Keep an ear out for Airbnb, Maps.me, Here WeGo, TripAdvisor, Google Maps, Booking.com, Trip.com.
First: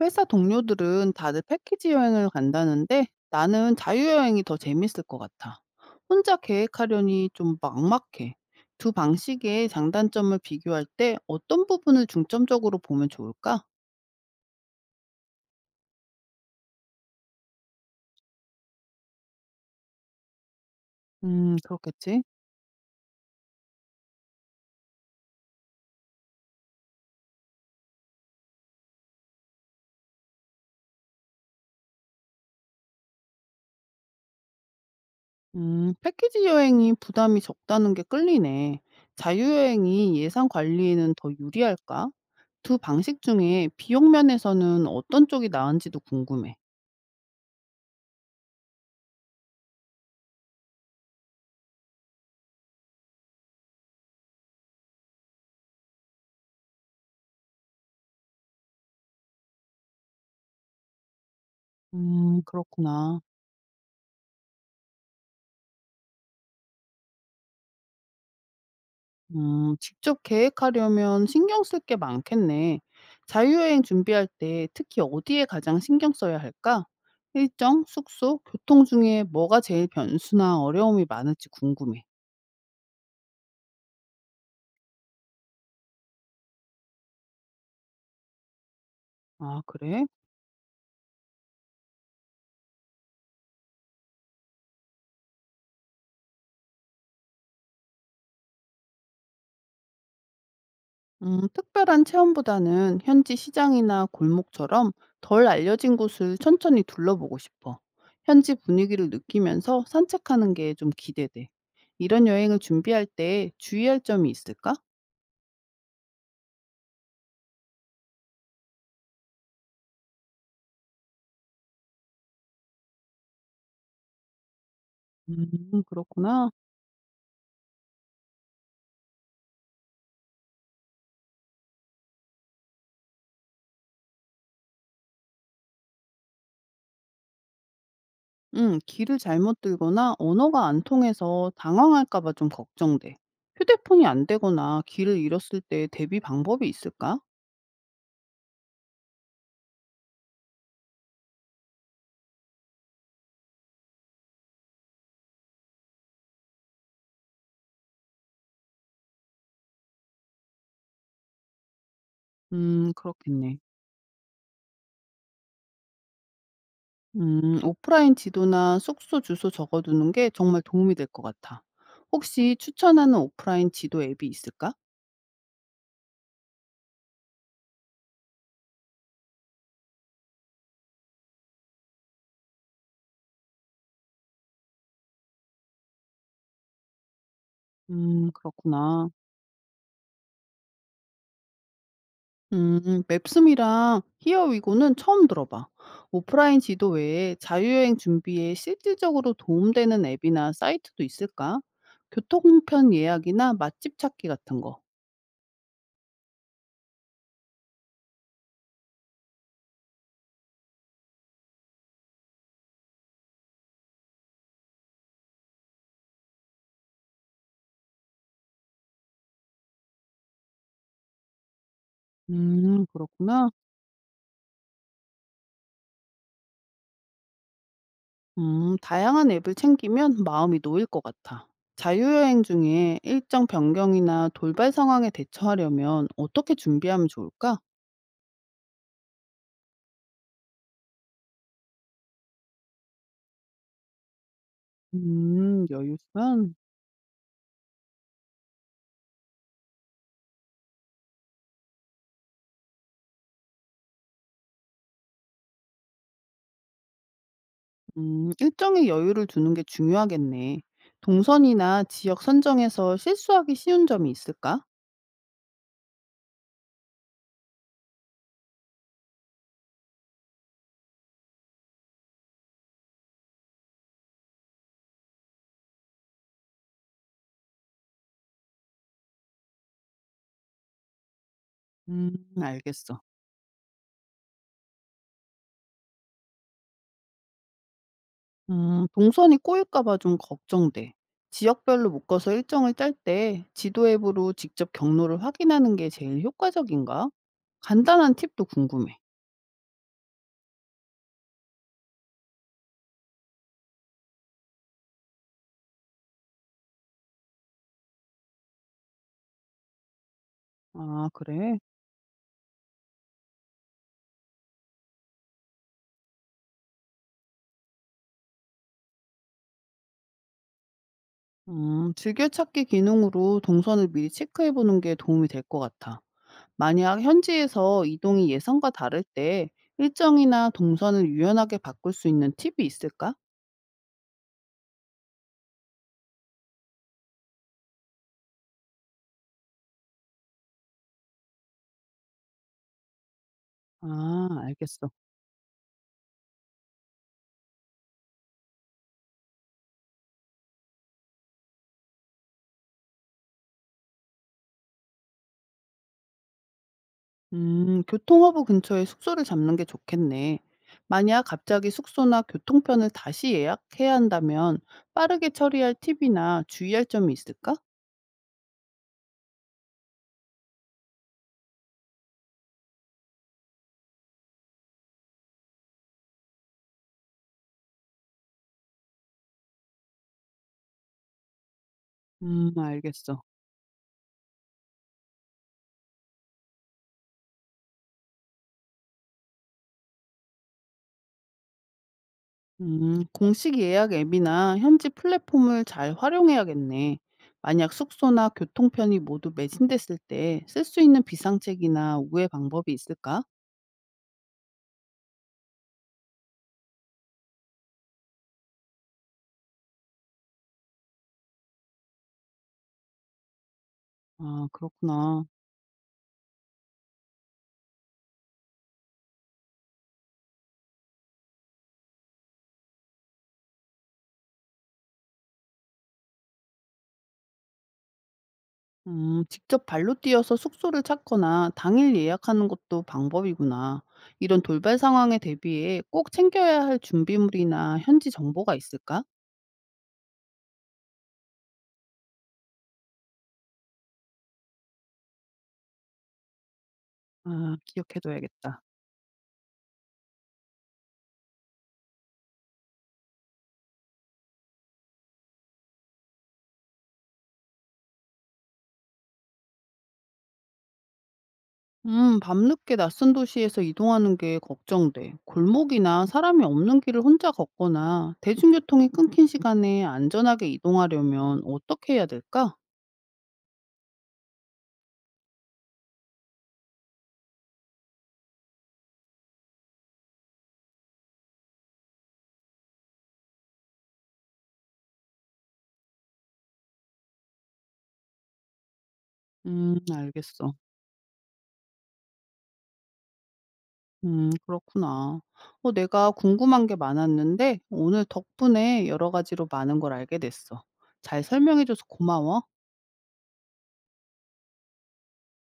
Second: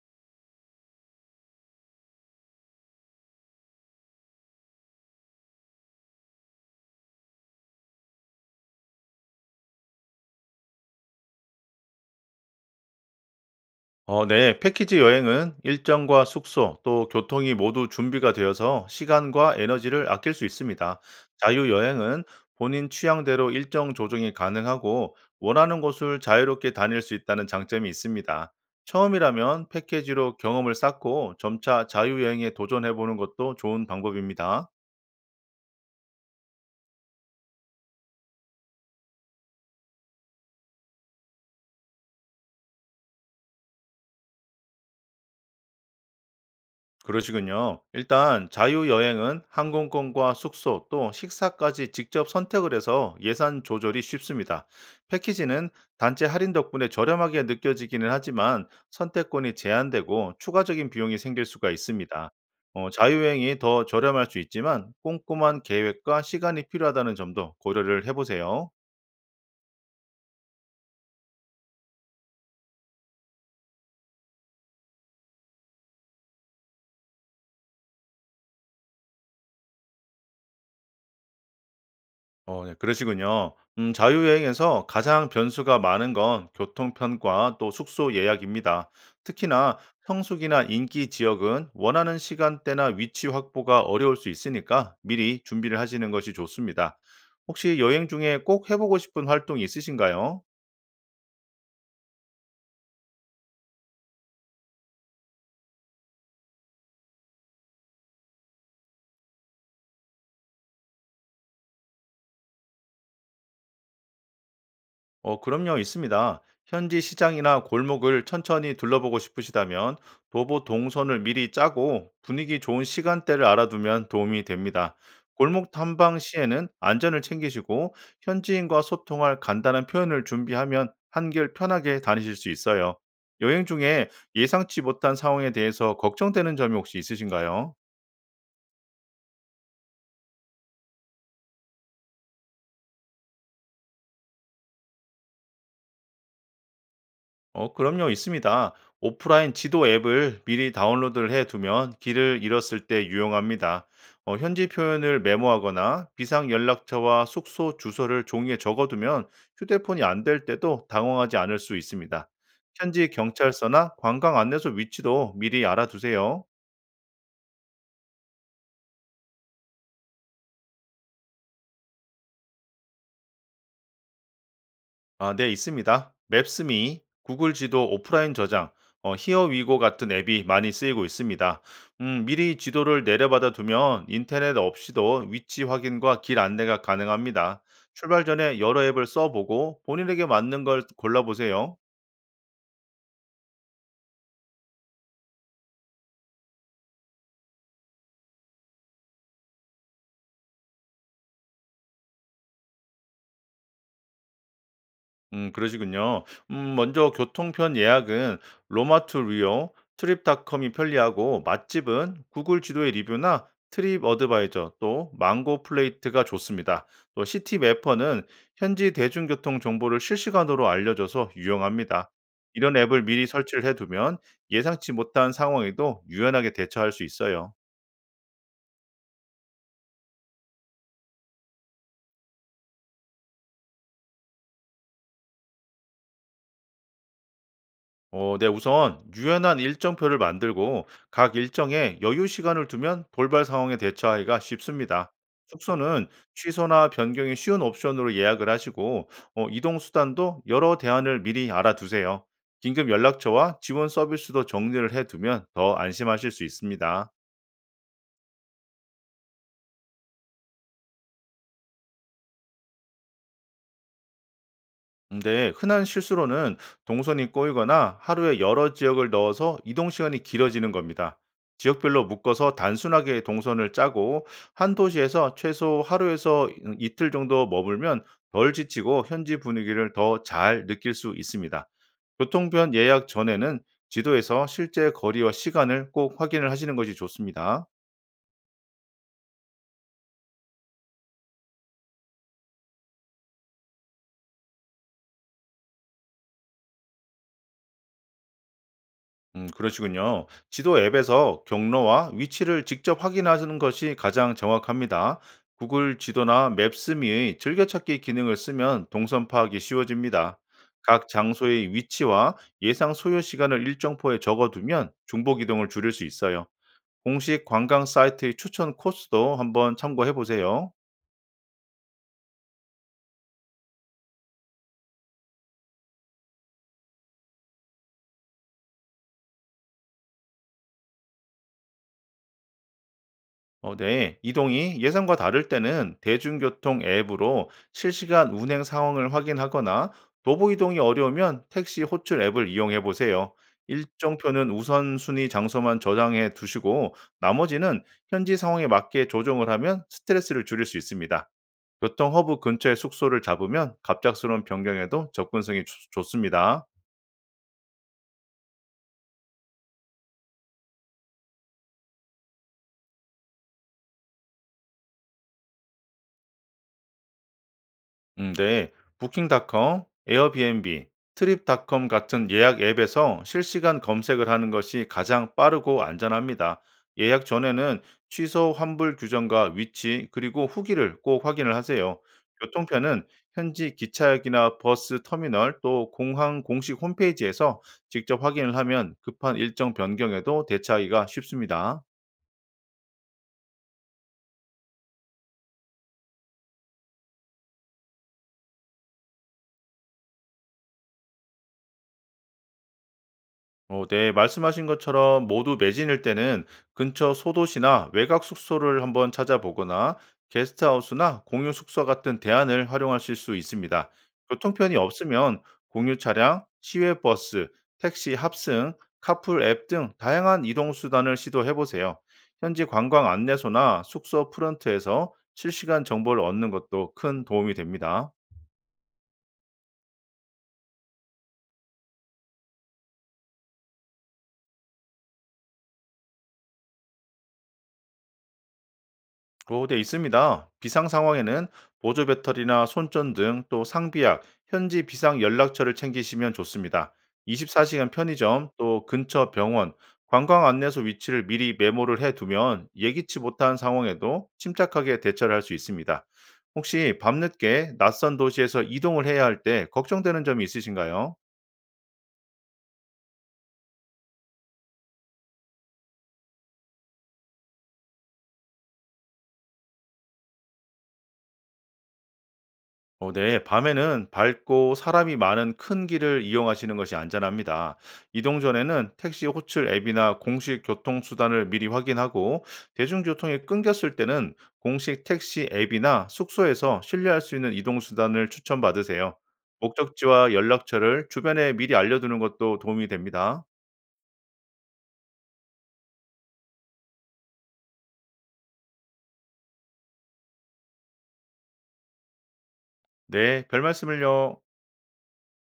회사 동료들은 다들 패키지 여행을 간다는데 나는 자유여행이 더 재밌을 것 같아. 혼자 계획하려니 좀 막막해. 두 방식의 장단점을 비교할 때 어떤 부분을 중점적으로 보면 좋을까? 네. 패키지 여행은 일정과 숙소 또 교통이 모두 준비가 되어서 시간과 에너지를 아낄 수 있습니다. 자유 그렇겠지. 여행은 본인 취향대로 일정 조정이 가능하고 원하는 곳을 자유롭게 다닐 수 있다는 장점이 있습니다. 처음이라면 패키지로 경험을 쌓고 점차 자유 여행에 도전해 보는 것도 좋은 방법입니다. 패키지 여행이 부담이 적다는 게 끌리네. 자유여행이 예산 관리에는 더 유리할까? 두 방식 중에 비용 면에서는 어떤 쪽이 나은지도 궁금해. 그러시군요. 일단 자유여행은 항공권과 숙소 또 식사까지 직접 선택을 해서 예산 조절이 쉽습니다. 패키지는 단체 할인 덕분에 저렴하게 느껴지기는 하지만 선택권이 제한되고 추가적인 비용이 생길 수가 있습니다. 그렇구나. 자유여행이 더 저렴할 수 있지만 꼼꼼한 계획과 시간이 필요하다는 점도 고려를 해보세요. 직접 계획하려면 신경 쓸 게 많겠네. 자유여행 준비할 때 특히 어디에 가장 신경 써야 할까? 일정, 숙소, 교통 중에 뭐가 제일 변수나 어려움이 많을지 궁금해. 네, 그러시군요. 자유여행에서 가장 변수가 많은 건 교통편과 또 숙소 예약입니다. 아, 특히나 그래? 성수기나 인기 지역은 원하는 시간대나 위치 확보가 어려울 수 있으니까 미리 준비를 하시는 것이 좋습니다. 혹시 여행 중에 꼭 해 보고 싶은 활동이 있으신가요? 특별한 체험보다는 현지 시장이나 골목처럼 덜 알려진 곳을 천천히 둘러보고 싶어. 현지 분위기를 느끼면서 산책하는 게 좀 기대돼. 이런 여행을 준비할 때 주의할 점이 있을까? 그럼요, 있습니다. 현지 시장이나 골목을 천천히 둘러보고 싶으시다면 도보 동선을 미리 짜고 분위기 좋은 시간대를 알아두면 도움이 됩니다. 골목 탐방 그렇구나. 시에는 안전을 챙기시고 현지인과 소통할 간단한 표현을 준비하면 한결 편하게 다니실 수 있어요. 여행 중에 예상치 못한 상황에 대해서 걱정되는 점이 혹시 있으신가요? 길을 잘못 들거나 언어가 안 통해서 당황할까 봐 좀 걱정돼. 휴대폰이 안 되거나 길을 잃었을 때 대비 방법이 있을까? 그럼요, 있습니다. 오프라인 지도 앱을 미리 다운로드를 해 두면 길을 잃었을 때 유용합니다. 현지 표현을 메모하거나 비상 연락처와 숙소 주소를 종이에 적어두면 휴대폰이 안 될 때도 당황하지 않을 수 있습니다. 현지 그렇겠네. 경찰서나 관광 안내소 위치도 미리 알아두세요. 오프라인 지도나 숙소 주소 적어두는 게 정말 도움이 될 것 같아. 혹시 추천하는 오프라인 지도 앱이 있을까? 아, 네, 있습니다. 맵스미, 구글 지도 오프라인 저장, 히어위고 같은 앱이 많이 쓰이고 있습니다. 미리 지도를 내려받아 두면 인터넷 없이도 위치 확인과 길 안내가 가능합니다. 출발 전에 여러 앱을 그렇구나. 써보고 본인에게 맞는 걸 골라보세요. 음, 맵스미랑 히어위고는 처음 들어봐. 오프라인 지도 외에 자유여행 준비에 실질적으로 도움되는 앱이나 사이트도 있을까? 교통편 예약이나 맛집 찾기 같은 거. 그러시군요. 먼저 교통편 예약은 로마투 리오, 트립닷컴이 편리하고 맛집은 구글 지도의 리뷰나 트립 어드바이저 또 망고 플레이트가 좋습니다. 또 시티 매퍼는 현지 대중교통 정보를 실시간으로 알려줘서 유용합니다. 이런 앱을 미리 그렇구나. 설치를 해두면 예상치 못한 상황에도 유연하게 대처할 수 있어요. 다양한 앱을 챙기면 마음이 놓일 것 같아. 자유여행 중에 일정 변경이나 돌발 상황에 대처하려면 어떻게 준비하면 좋을까? 네, 우선 유연한 일정표를 만들고 각 일정에 여유 시간을 두면 돌발 상황에 대처하기가 쉽습니다. 여유 숙소는 시간. 취소나 변경이 쉬운 옵션으로 예약을 하시고 이동 수단도 여러 대안을 미리 알아두세요. 긴급 연락처와 지원 서비스도 정리를 해두면 더 안심하실 수 있습니다. 일정의 여유를 두는 게 중요하겠네. 동선이나 지역 선정에서 실수하기 쉬운 점이 있을까? 근데 흔한 실수로는 동선이 꼬이거나 하루에 여러 지역을 넣어서 이동 시간이 길어지는 겁니다. 지역별로 묶어서 단순하게 동선을 짜고 한 도시에서 최소 하루에서 이틀 정도 머물면 덜 지치고 현지 분위기를 더 잘 느낄 수 있습니다. 음, 교통편 알겠어. 예약 전에는 지도에서 실제 거리와 시간을 꼭 확인을 하시는 것이 좋습니다. 동선이 꼬일까 봐 좀 걱정돼. 지역별로 묶어서 일정을 짤 때 지도 앱으로 직접 경로를 확인하는 게 제일 효과적인가? 간단한 팁도 궁금해. 그러시군요. 지도 앱에서 경로와 위치를 직접 확인하는 것이 가장 정확합니다. 구글 지도나 맵스미의 즐겨찾기 기능을 쓰면 동선 파악이 쉬워집니다. 아, 각 그래? 장소의 위치와 예상 소요 시간을 일정표에 적어두면 중복 이동을 줄일 수 있어요. 공식 관광 사이트의 추천 코스도 한번 참고해 보세요. 즐겨찾기 기능으로 동선을 미리 체크해 보는 게 도움이 될 것 같아. 만약 현지에서 이동이 예상과 다를 때 일정이나 동선을 유연하게 바꿀 수 있는 팁이 있을까? 네. 이동이 예상과 다를 때는 대중교통 앱으로 실시간 운행 상황을 확인하거나 도보 이동이 어려우면 택시 호출 앱을 이용해 보세요. 아, 일정표는 알겠어. 우선순위 장소만 저장해 두시고 나머지는 현지 상황에 맞게 조정을 하면 스트레스를 줄일 수 있습니다. 교통 허브 근처에 숙소를 잡으면 갑작스러운 변경에도 접근성이 좋습니다. 교통허브 근처에 숙소를 잡는 게 좋겠네. 만약 갑자기 숙소나 교통편을 다시 예약해야 한다면 빠르게 처리할 팁이나 주의할 점이 있을까? 네. 부킹닷컴, 에어비앤비, 트립닷컴 같은 예약 앱에서 실시간 검색을 하는 것이 가장 빠르고 안전합니다. 예약 전에는 취소 환불 규정과 위치 그리고 후기를 꼭 확인을 하세요. 교통편은 알겠어. 현지 기차역이나 버스 터미널 또 공항 공식 홈페이지에서 직접 확인을 하면 급한 일정 변경에도 대처하기가 쉽습니다. 공식 예약 앱이나 현지 플랫폼을 잘 활용해야겠네. 만약 숙소나 교통편이 모두 매진됐을 때 쓸 수 있는 비상책이나 우회 방법이 있을까? 네, 말씀하신 것처럼 모두 매진일 때는 근처 소도시나 외곽 숙소를 한번 찾아보거나 게스트하우스나 공유 숙소 같은 대안을 활용하실 수 있습니다. 아, 교통편이 그렇구나. 없으면 공유 차량, 시외 버스, 택시 합승, 카풀 앱 등 다양한 이동 수단을 시도해 보세요. 현지 관광 안내소나 숙소 프런트에서 실시간 정보를 얻는 것도 큰 도움이 됩니다. 직접 발로 뛰어서 숙소를 찾거나 당일 예약하는 것도 방법이구나. 이런 돌발 상황에 대비해 꼭 챙겨야 할 준비물이나 현지 정보가 있을까? 오, 네, 있습니다. 비상 상황에는 보조 배터리나 손전 등 또 상비약, 현지 비상 연락처를 챙기시면 좋습니다. 아, 24시간 편의점, 기억해둬야겠다. 또 근처 병원, 관광 안내소 위치를 미리 메모를 해두면 예기치 못한 상황에도 침착하게 대처를 할 수 있습니다. 혹시 밤늦게 낯선 도시에서 이동을 해야 할 때 걱정되는 점이 있으신가요? 밤늦게 낯선 도시에서 이동하는 게 걱정돼. 골목이나 사람이 없는 길을 혼자 걷거나 대중교통이 끊긴 시간에 안전하게 이동하려면 어떻게 해야 될까? 네. 밤에는 밝고 사람이 많은 큰 길을 이용하시는 것이 안전합니다. 이동 전에는 택시 호출 앱이나 공식 교통수단을 미리 확인하고 대중교통이 끊겼을 때는 공식 택시 앱이나 숙소에서 신뢰할 수 있는 이동수단을 추천받으세요. 목적지와 알겠어. 연락처를 주변에 미리 알려두는 것도 도움이 됩니다. 그렇구나. 내가 궁금한 게 많았는데 오늘 덕분에 여러 가지로 많은 걸 알게 됐어. 잘 설명해줘서 고마워. 네, 별 말씀을요.